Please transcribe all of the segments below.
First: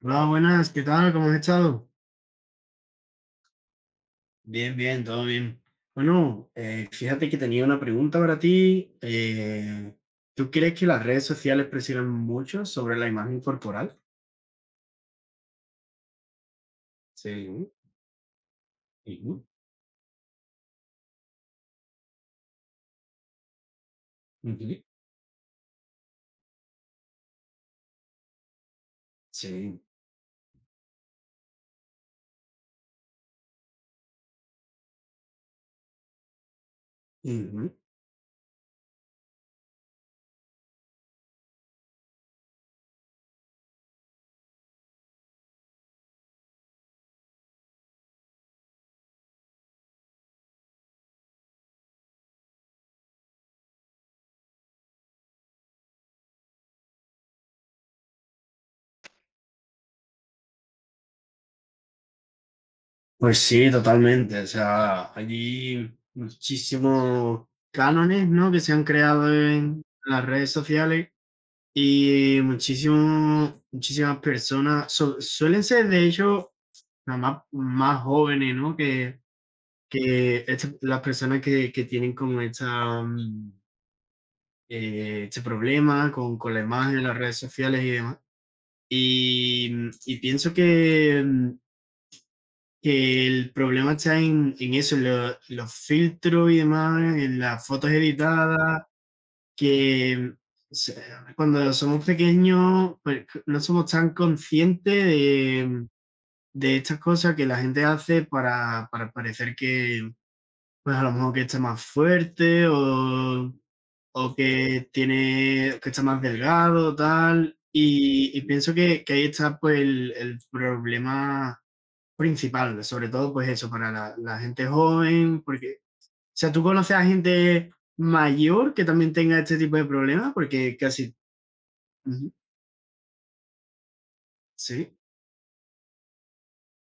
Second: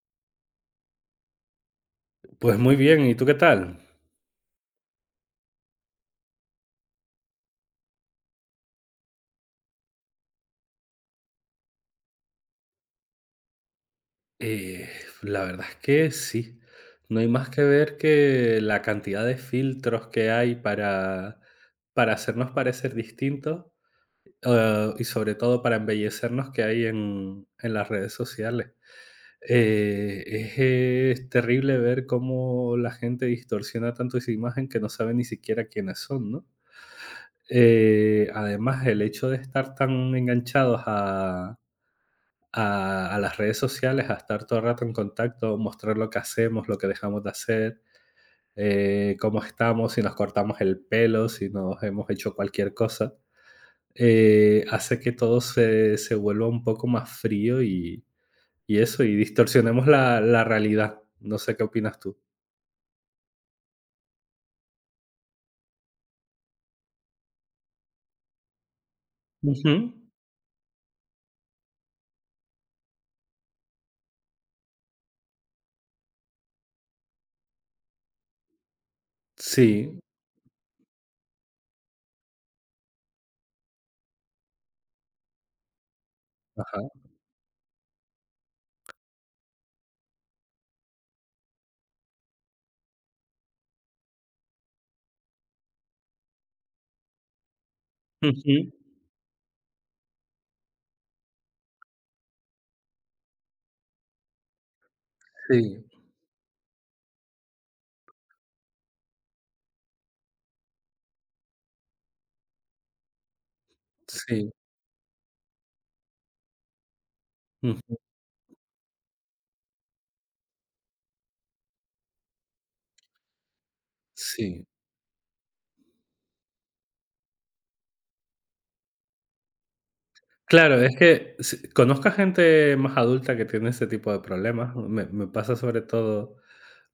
Hola, buenas, ¿qué tal? ¿Cómo has estado? Pues muy bien, ¿y tú qué tal? Bien, bien, todo bien. Bueno, fíjate que tenía una pregunta para ti. ¿Tú crees que las redes sociales presionan mucho sobre la imagen corporal? Eh, la verdad es que sí. No hay más que Sí, ver que la cantidad de ujú, filtros que hay para hacernos parecer distintos, ujú. Y sobre todo para embellecernos que hay en las redes sociales. Sí. Es terrible ver cómo la gente distorsiona tanto esa imagen que no sabe ni siquiera quiénes son, ¿no? Ujú. Además, el hecho de estar tan enganchados a las redes sociales, a estar todo el rato en contacto, mostrar lo que hacemos, lo que dejamos de hacer, cómo estamos, si nos cortamos el pelo, si nos hemos hecho cualquier cosa, hace que todo se vuelva un poco más frío y eso, y distorsionemos la realidad. No sé qué opinas tú. Pues sí, totalmente. O sea, hay muchísimos cánones, ¿no? Que se han creado en Ujú. las redes sociales y muchísimas personas suelen ser, de hecho, nada más jóvenes, ¿no? Que, Sí, que este- las personas que tienen como este problema con la ajá. imagen, las redes sociales y demás. Y pienso que el problema está en eso, en los filtros y demás, en las fotos Ujú. editadas, que se- cuando somos pequeños pues no somos tan conscientes de, Sí, mm, de estas cosas que la gente hace para, parecer que... Pues a lo mejor que esté más fuerte, o sí, que tiene, que está más delgado, tal. ujú, Y pienso que ahí está pues el problema principal, sobre todo pues eso, para la sí. gente joven, porque, o sea, tú conoces a gente mayor que también tenga este tipo de problemas, porque Claro, es casi... que s conozco a Ujú. gente más adulta que tiene ese tipo de problemas. Sí, Me pasa sobre todo,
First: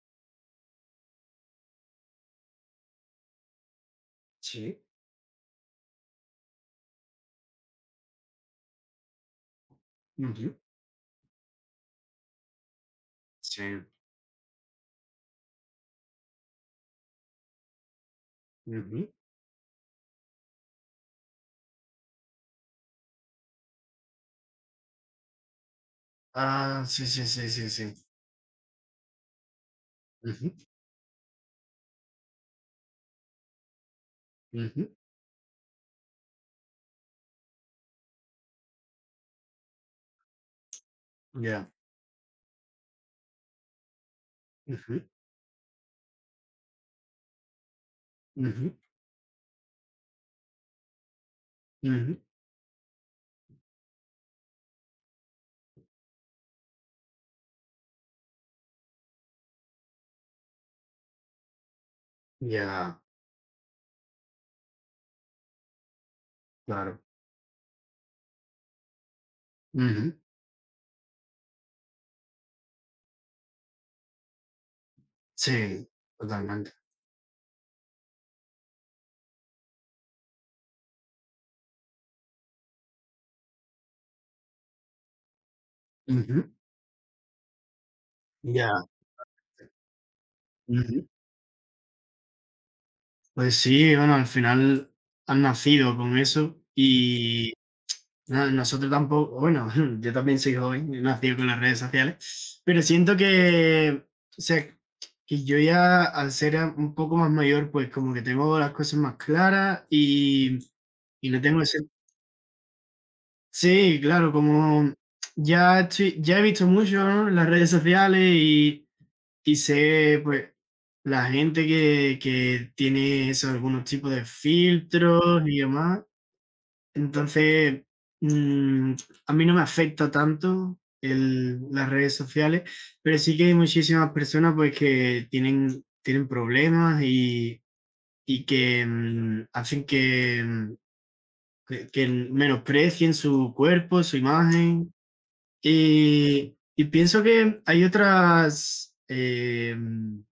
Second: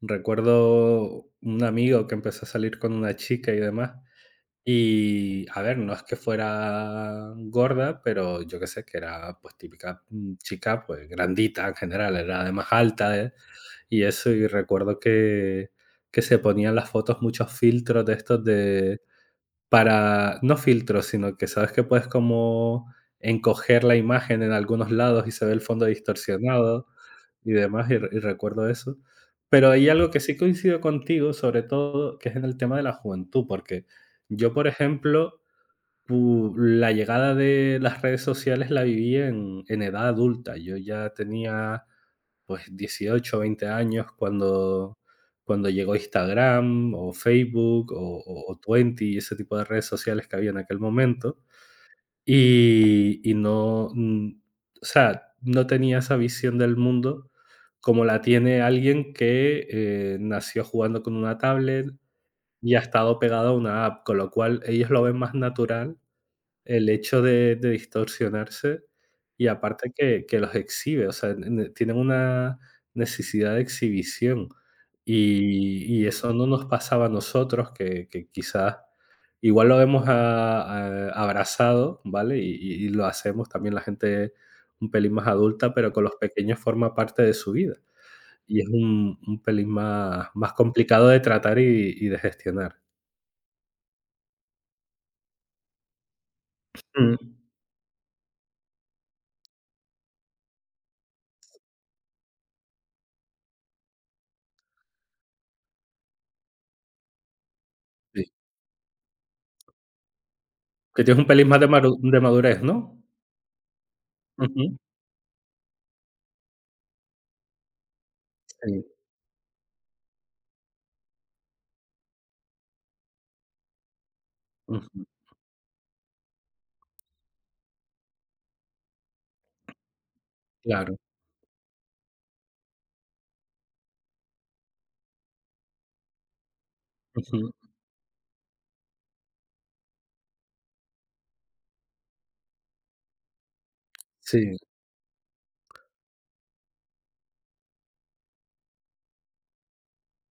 recuerdo un amigo que empezó a salir con una chica y demás, sí, y a ver, no es que fuera gorda, pero yo qué sé, que era, pues, típica, ujú, chica, pues, grandita en general, era además alta, sí, y eso, y recuerdo que se ponían las fotos muchos filtros de estos de ujú. para, no filtros, sino que sabes que puedes como encoger la imagen en algunos lados y se ve el fondo Ah, distorsionado sí, sí, sí, y sí, demás, y, sí. re- y recuerdo eso. Pero hay algo que sí Ujú, coincido contigo, sobre todo, que es en el tema de la juventud, porque yo, por ujú, ejemplo, la llegada de las redes sociales la viví en edad adulta. Yo ya ya. tenía pues 18 20 años cuando, Ujú, cuando llegó Instagram o Facebook o ujú, Twenty y ese tipo de redes sociales que había en aquel momento. ujú, Y no, o sea, no tenía esa visión del mundo como la tiene alguien que nació jugando con una tablet y ha ya. estado pegado a una app, con lo cual ellos lo ven más natural el Claro. hecho de distorsionarse y aparte Ujú. que los exhibe, o sea, ne tienen una necesidad de exhibición, y Sí, y eso no nos totalmente. pasaba a nosotros, que quizás igual lo vemos a abrazado, ¿vale? Y lo hacemos también la gente un pelín más adulta, pero con los Ujú. pequeños forma parte de su vida, y es Ya. un pelín más Ujú. complicado de tratar y de gestionar. Pues sí, bueno, al final han nacido con eso Mm, y nosotros tampoco, bueno, yo también soy joven, he nacido con las redes sociales, pero siento que, o sea, que yo ya al ser un poco más mayor, pues como que sí, tengo las cosas más claras, y, que tienes un y no pelín más tengo ese... de madurez, ¿no? Sí, claro, Ujú. como ya, ya he visto mucho, ¿no? Las redes sociales, Sí, y sé, pues, la gente que tiene eso, algunos tipos de ujú, filtros y demás. Entonces, mm, a mí no me afecta tanto claro, las redes sociales, pero sí que hay muchísimas personas, pues, que tienen problemas, ujú, y que hacen que, mm, que menosprecien su cuerpo, su sí, imagen, y pienso que hay otras, em,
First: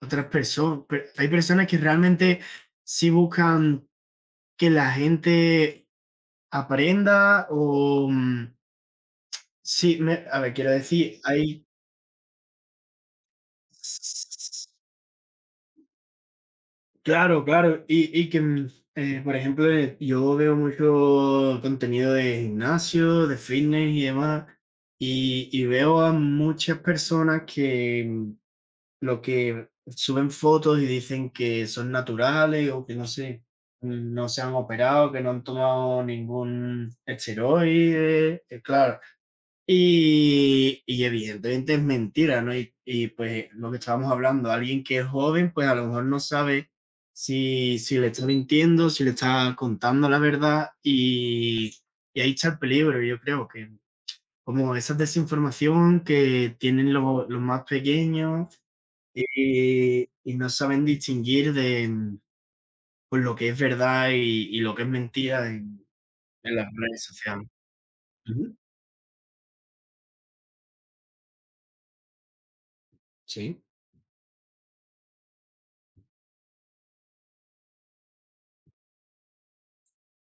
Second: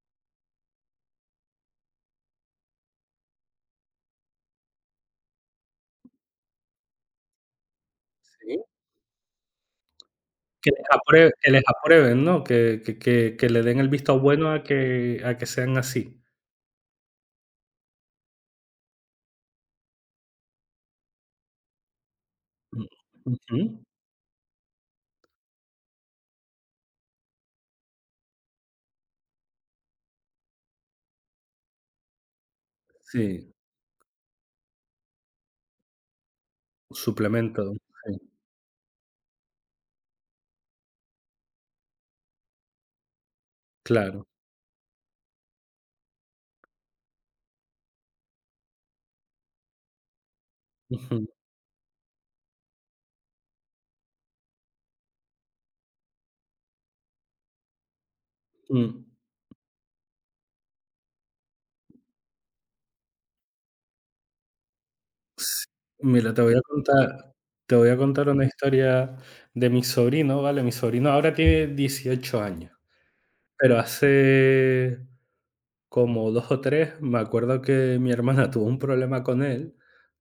otras personas, hay personas que realmente sí buscan que la gente aprenda o... Mm, sí, sí, a ver, quiero decir, que les hay... aprueben, ¿no? Que le den el visto bueno a que sean así. Claro, claro, y que, por ejemplo, yo veo mucho contenido de Mm, gimnasio, de ujú, fitness y demás, y veo a muchas personas que lo que suben fotos y dicen que son naturales o que no sé, sí, no se han operado, que no han tomado ningún suplemento, sí, esteroide, claro. Y evidentemente es mentira, ¿no? Y pues lo que estábamos claro, hablando, alguien que es joven, pues a lo mejor no sabe si le está mintiendo, si le está contando la verdad, ujú, y ahí está el peligro. Yo creo que como esa desinformación que tienen los más pequeños, mm. y no saben distinguir de, pues, lo que es verdad y lo que es mentira s en Mira, te voy en a las redes contar sociales. te voy a contar una Ujú. historia de mi sobrino, ¿vale? Mi sobrino ahora tiene 18 años, Sí. pero hace como 2 o 3 me acuerdo que mi hermana tuvo un problema con él,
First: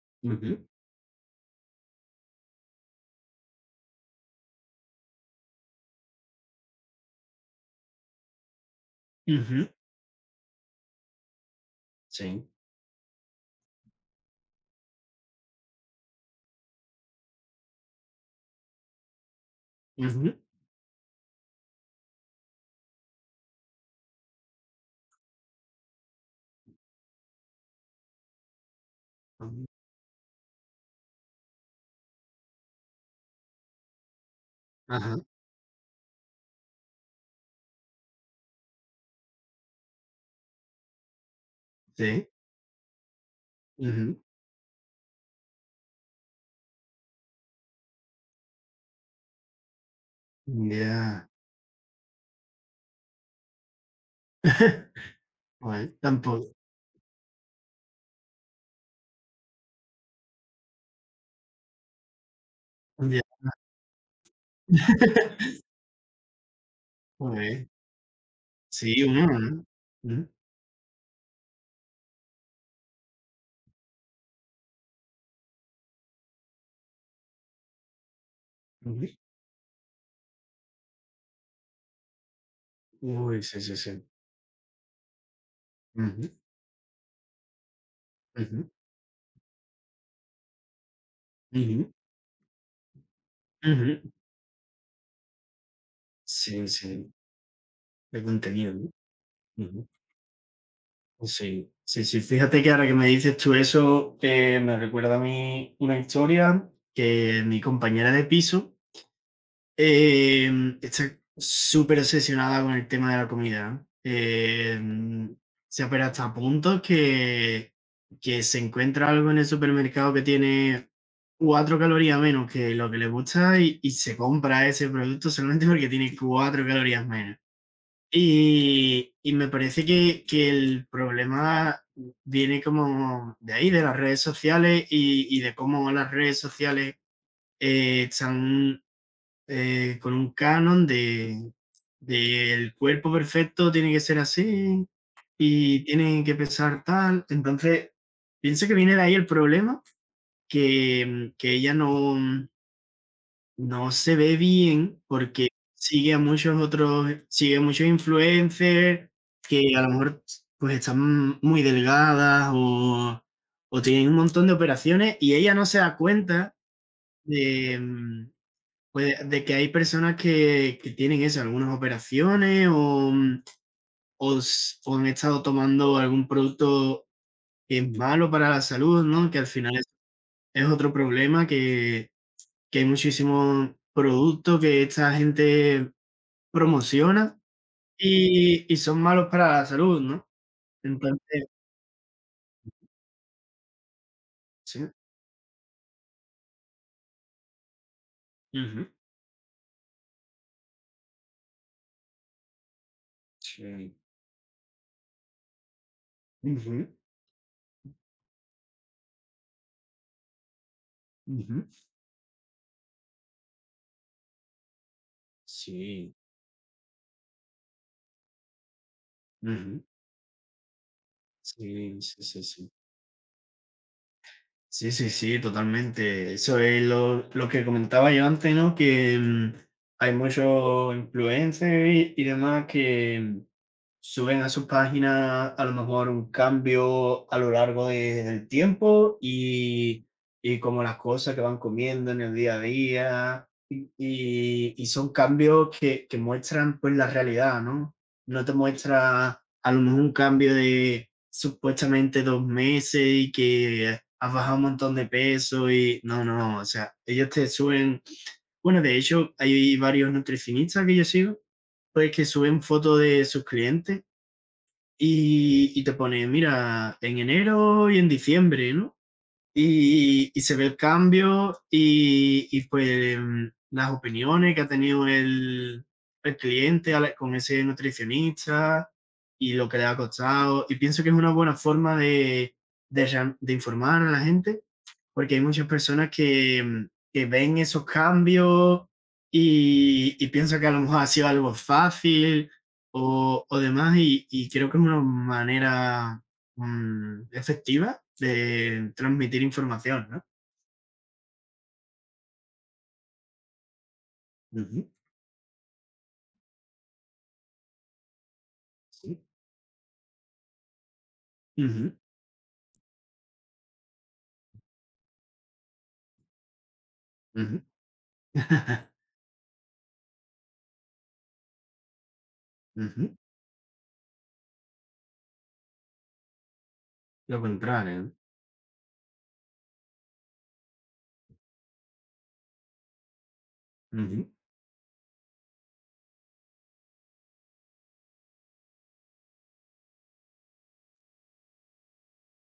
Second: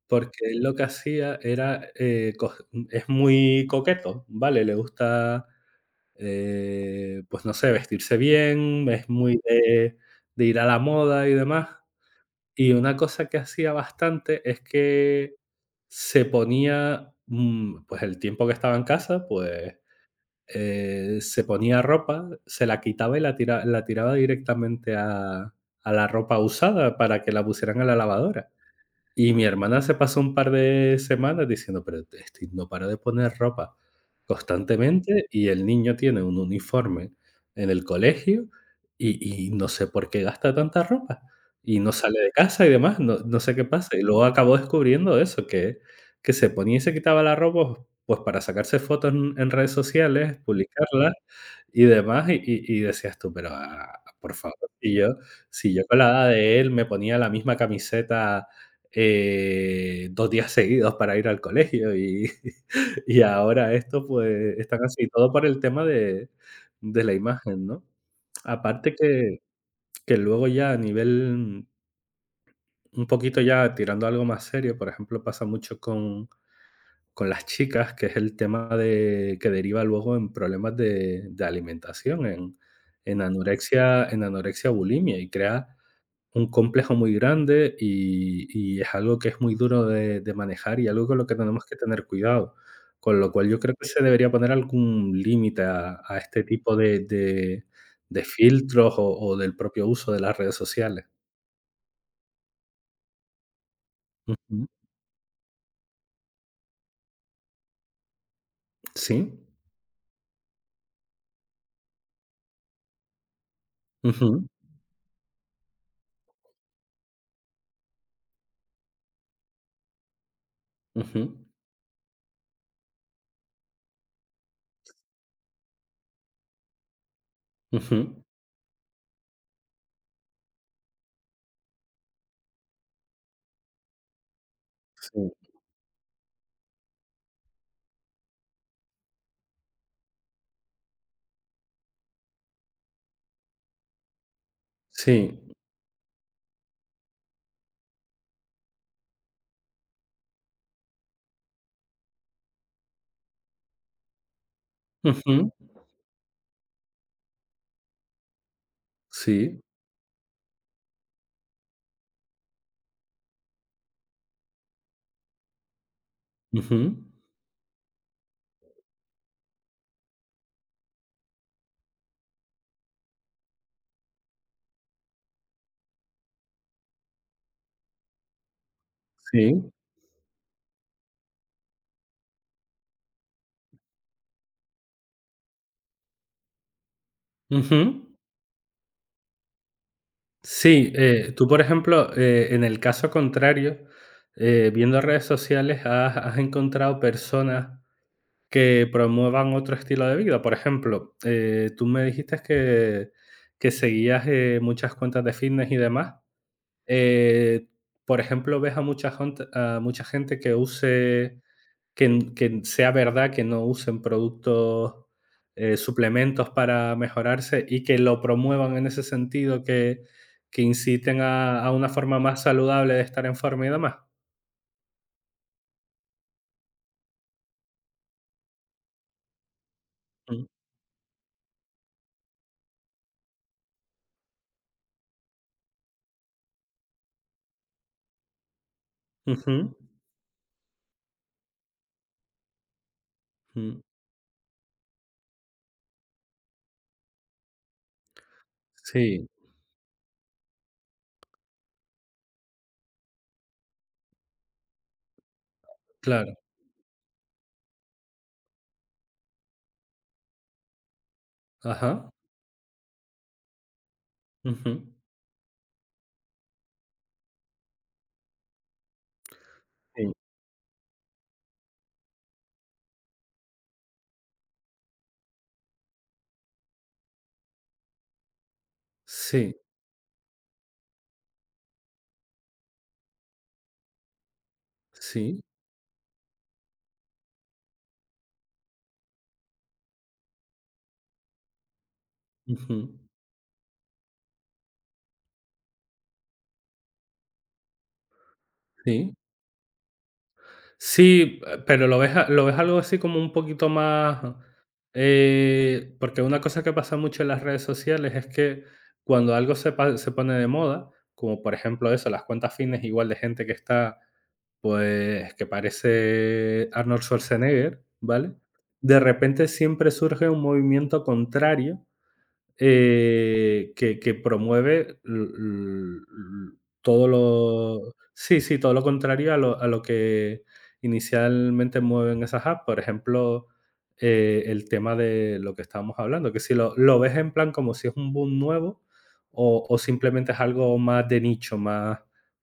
porque él Ujú. lo que hacía era, cog es muy coqueto, ¿vale? Le gusta, pues, no sé, vestirse bien, es muy Ujú. de ir a la moda y demás. Sí. Y una cosa que hacía bastante es que se ponía, pues, el tiempo que estaba en casa, pues, Ujú. Se ponía ropa, se la quitaba y la tiraba directamente a la ropa usada para que la pusieran a la lavadora. Y mi Mm. hermana se pasó un par de semanas diciendo, pero este no para de poner ropa Ajá. constantemente y el niño tiene un uniforme en el colegio y no sé por qué gasta tanta ropa y no sale Sí. de casa y demás, no sé qué pasa. Y Ujú. luego acabó descubriendo eso, que se ponía y se quitaba la ropa, pues, para sacarse fotos en redes sociales, publicarlas Ya. y demás, y decías tú: "Pero, ah, por favor". Y yo, si yo Bueno, con la edad tampoco. de él me ponía la misma camiseta 2 días seguidos para ir al colegio y y Ya. ahora esto, pues, están así, todo por el tema de la imagen, Joder. ¿no? Aparte Sí, uno, que ¿no? que Ujú, luego ya a nivel un poquito ya tirando a algo más serio, por ejemplo, pasa mucho con las chicas, que es el tema ujú. de que deriva luego en problemas de alimentación, en en Uy, sí, sí, sí. anorexia en anorexia, bulimia, y crea Ujú, un complejo muy grande y ujú, y es algo que es muy duro de manejar y algo con lo que tenemos que ujú, tener cuidado. Con lo cual yo creo que ujú. se debería poner algún límite a este Sí, tipo de sí, de de de contenido, ¿no? filtros o del propio Ujú. uso de las redes sociales. Sí, sí, sí. Fíjate que ahora que me dices tú eso, Ujú. me recuerda a mí una historia que mi compañera de piso, Sí. eh, está súper obsesionada con el tema de la comida, Ujú, ¿eh? Se apera hasta puntos que, se encuentra algo en el supermercado que tiene ujú, 4 calorías menos que lo que le gusta, y se compra ese producto solamente porque tiene 4 calorías menos. ujú. Y me parece que el problema viene como de ahí, de las redes sociales, Sí, y de cómo las redes sociales están, con un canon de el cuerpo perfecto tiene que ser así sí. y tiene que pesar tal. Entonces, pienso que viene de ahí el problema, que ella no se ve bien Ujú, porque sigue a muchos otros, sigue a muchos influencers sí. que a lo mejor, pues, están muy delgadas, o tienen un montón de operaciones, y ella no se da cuenta Ujú, de, mm, de que hay personas que tienen eso, algunas operaciones, o, mm, o s o han estado tomando algún producto que es malo para la salud, ¿no? Que al sí. final es otro problema, que hay muchísimos productos que esta gente promociona Ujú. y son malos para la salud, ¿no? Sí, Entonces tú, por ejemplo, en el caso contrario, sí. viendo redes sociales, has encontrado personas que Ujú. promuevan otro estilo de vida. Por ejemplo, tú me dijiste que Sí. seguías muchas cuentas de fitness y demás. Ujú, Eh, por ejemplo, ves a mucha gente ujú. Que sea verdad que no usen productos, Sí. suplementos para mejorarse y que lo promuevan en ese sentido, Ujú. que inciten a una Sí, forma sí, más sí, sí. saludable de estar en forma y demás. Sí, sí, sí, totalmente. Eso es lo que comentaba yo antes, ¿no? Que, hay Mm, muchos influencers y demás que suben a su página a lo mejor un cambio a lo largo del tiempo, ujú, y como las cosas que van comiendo en el día a día, mm, y son cambios que muestran pues la realidad, ¿no? No te sí, muestra a lo mejor un cambio de supuestamente 2 meses y que has bajado un montón de peso y no, claro. no, o sea, ellos te suben... Bueno, de hecho, hay varios nutricionistas que yo sigo, Ajá. pues que suben fotos de sus clientes, Ujú, y te pone, mira, en enero y en diciembre, ¿no? sí, Y se ve el cambio, y, pues, las opiniones que ha tenido el cliente con ese nutricionista y sí, lo que le ha costado. Y pienso que es una buena forma de, de informar a la gente, porque sí, hay muchas personas que, que ven esos cambios y piensan que a lo mejor ha sido algo fácil, ujú, o demás, y creo que es una manera efectiva de sí. transmitir información, ¿no? Sí, pero lo ves algo así como un poquito más, Ujú, porque una cosa que pasa mucho en las redes sociales es que sí. cuando algo se pone de moda, como por ejemplo Ujú, eso, las cuentas fitness igual de gente que está, pues, que parece Arnold ujú. Schwarzenegger, ¿vale? De repente siempre surge un movimiento contrario Ujú, que promueve l l l- todo lo lo contrario, ¿no? sí, sí, todo lo contrario a lo que inicialmente mueven esas apps. Por ejemplo, Ujú. El tema de lo que estábamos hablando, que si lo ves en plan como si es un boom nuevo o simplemente es algo más de nicho, más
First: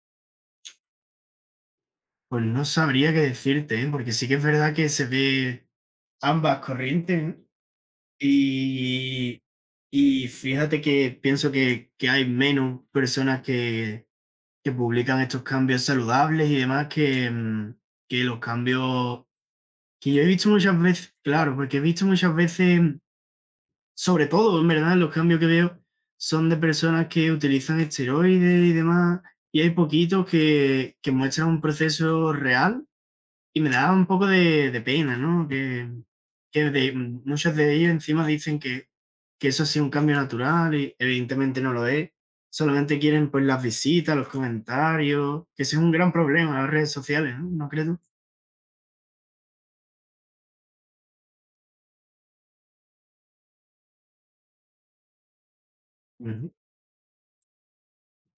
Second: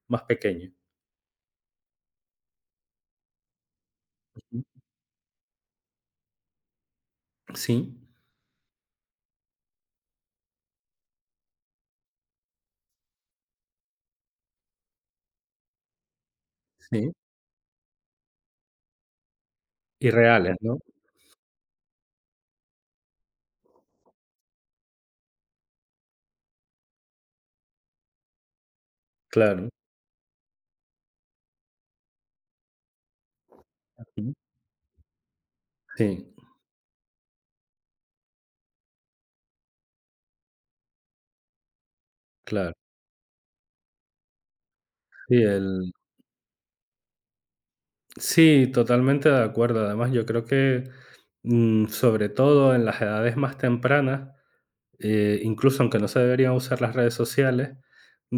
más pequeño. Pues no sabría qué decirte, ¿eh? Porque sí que es Ujú. verdad que se ve ambas corrientes, ¿no? Sí, Y y fíjate que pienso que hay menos personas que publican estos cambios saludables y demás, sí. que los cambios Y que yo he visto reales, ¿no? muchas veces, claro, porque he visto muchas veces, sobre todo, en verdad, los cambios que veo son de personas que utilizan esteroides y demás, y Claro. hay poquitos que muestran un proceso real, y me daba un poco Ujú. de pena, ¿no? Que, Sí, que de- muchos de ellos encima dicen que eso ha sido un cambio natural y evidentemente no lo es. claro. Solamente quieren pues las visitas, los Sí, comentarios, que ese es el un gran problema en las redes sociales, ¿no? ¿No crees tú? Sí, totalmente de acuerdo. Además, yo creo que, sobre todo en las edades más tempranas, incluso aunque no se Ujú. deberían usar las redes sociales,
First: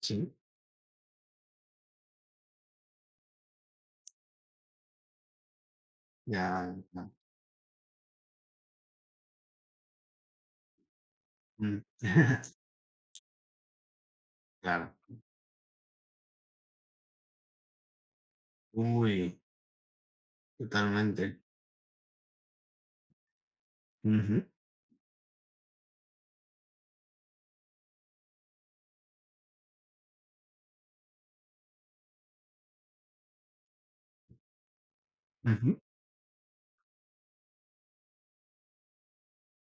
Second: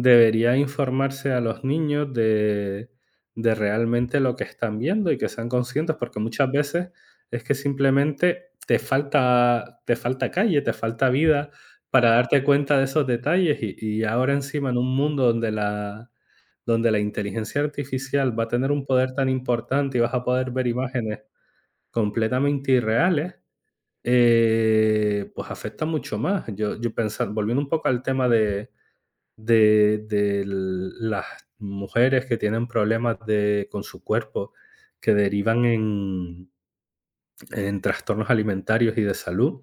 Sí, informarse a los niños de, realmente lo que están viendo y que sean conscientes, porque muchas ya, veces ya. es que simplemente te falta calle, te falta vida Mm. para darte cuenta de esos detalles y, ahora encima en Claro. un mundo donde la inteligencia artificial va a tener un poder tan Uy, importante y vas a poder ver imágenes totalmente. completamente irreales, Ujú, pues afecta mucho más. Yo pensar, volviendo un poco al tema de, las mujeres que tienen problemas con su cuerpo que derivan ujú, en trastornos alimentarios y de salud,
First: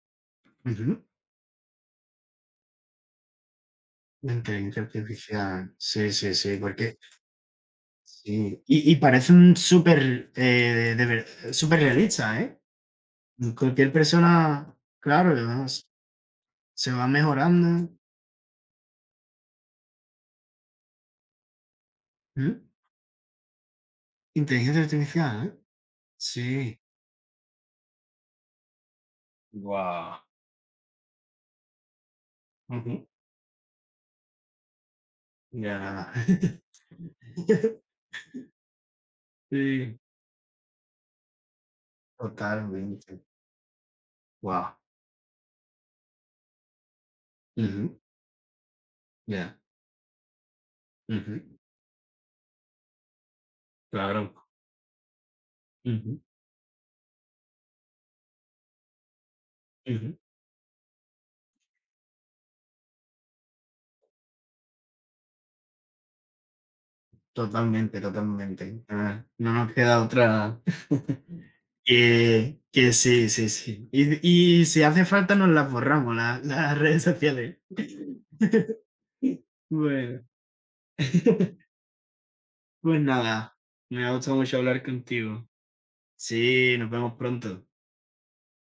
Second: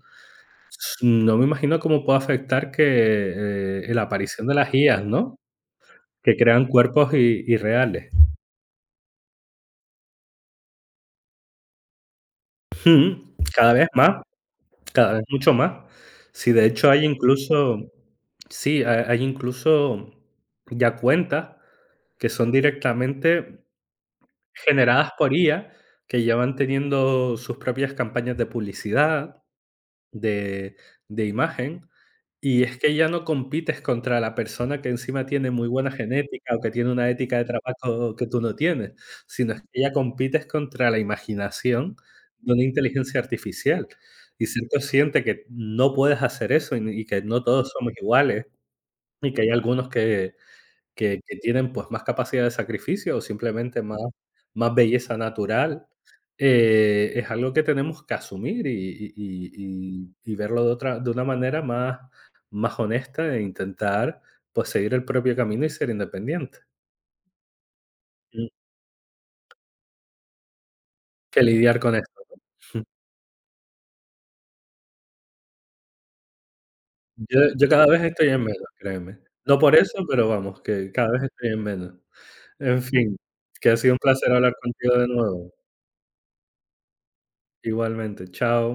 ujú. No me imagino cómo puede afectar que la La aparición de las inteligencia IAs, ¿no? artificial. Sí, sí, Que sí. crean Porque cuerpos irreales. sí, y parece un súper, de ver superrealista, ¿eh? Mm. Cada vez Cualquier más. persona, Cada vez claro, mucho más. además Sí, de hecho se hay va mejorando. incluso sí, ha hay incluso ya cuentas que son Ujú. directamente Inteligencia generadas por artificial, ¿eh? IA, que ya van Sí. teniendo sus propias campañas de publicidad Guau. de de imagen, y es que ya no compites contra la persona que encima tiene muy buena Ya. genética o que tiene una ética de trabajo que tú no tienes, sino es que ya Sí, compites contra la imaginación de una inteligencia totalmente. artificial. Y ser Guau. consciente que no puedes hacer eso y que no todos somos iguales y que hay Ya. algunos que Ujú. tienen, pues, más capacidad de sacrificio o simplemente más Claro. más belleza natural, Ujú, es algo que tenemos que asumir y y y y ujú. y verlo de una manera más honesta e intentar, pues, seguir el propio camino y ser independiente, Totalmente, mm, totalmente. Ah, no nos queda otra. que lidiar con eso. Que sí, sí, sí. Y y si hace falta nos las borramos, las redes Yo sociales. yo cada vez estoy en menos, créeme. No por eso, Bueno, pero vamos, que cada vez estoy en menos. En pues fin, nada, que ha sido un me ha placer gustado hablar mucho hablar contigo de contigo. nuevo. Sí, nos vemos pronto. Igualmente, chao.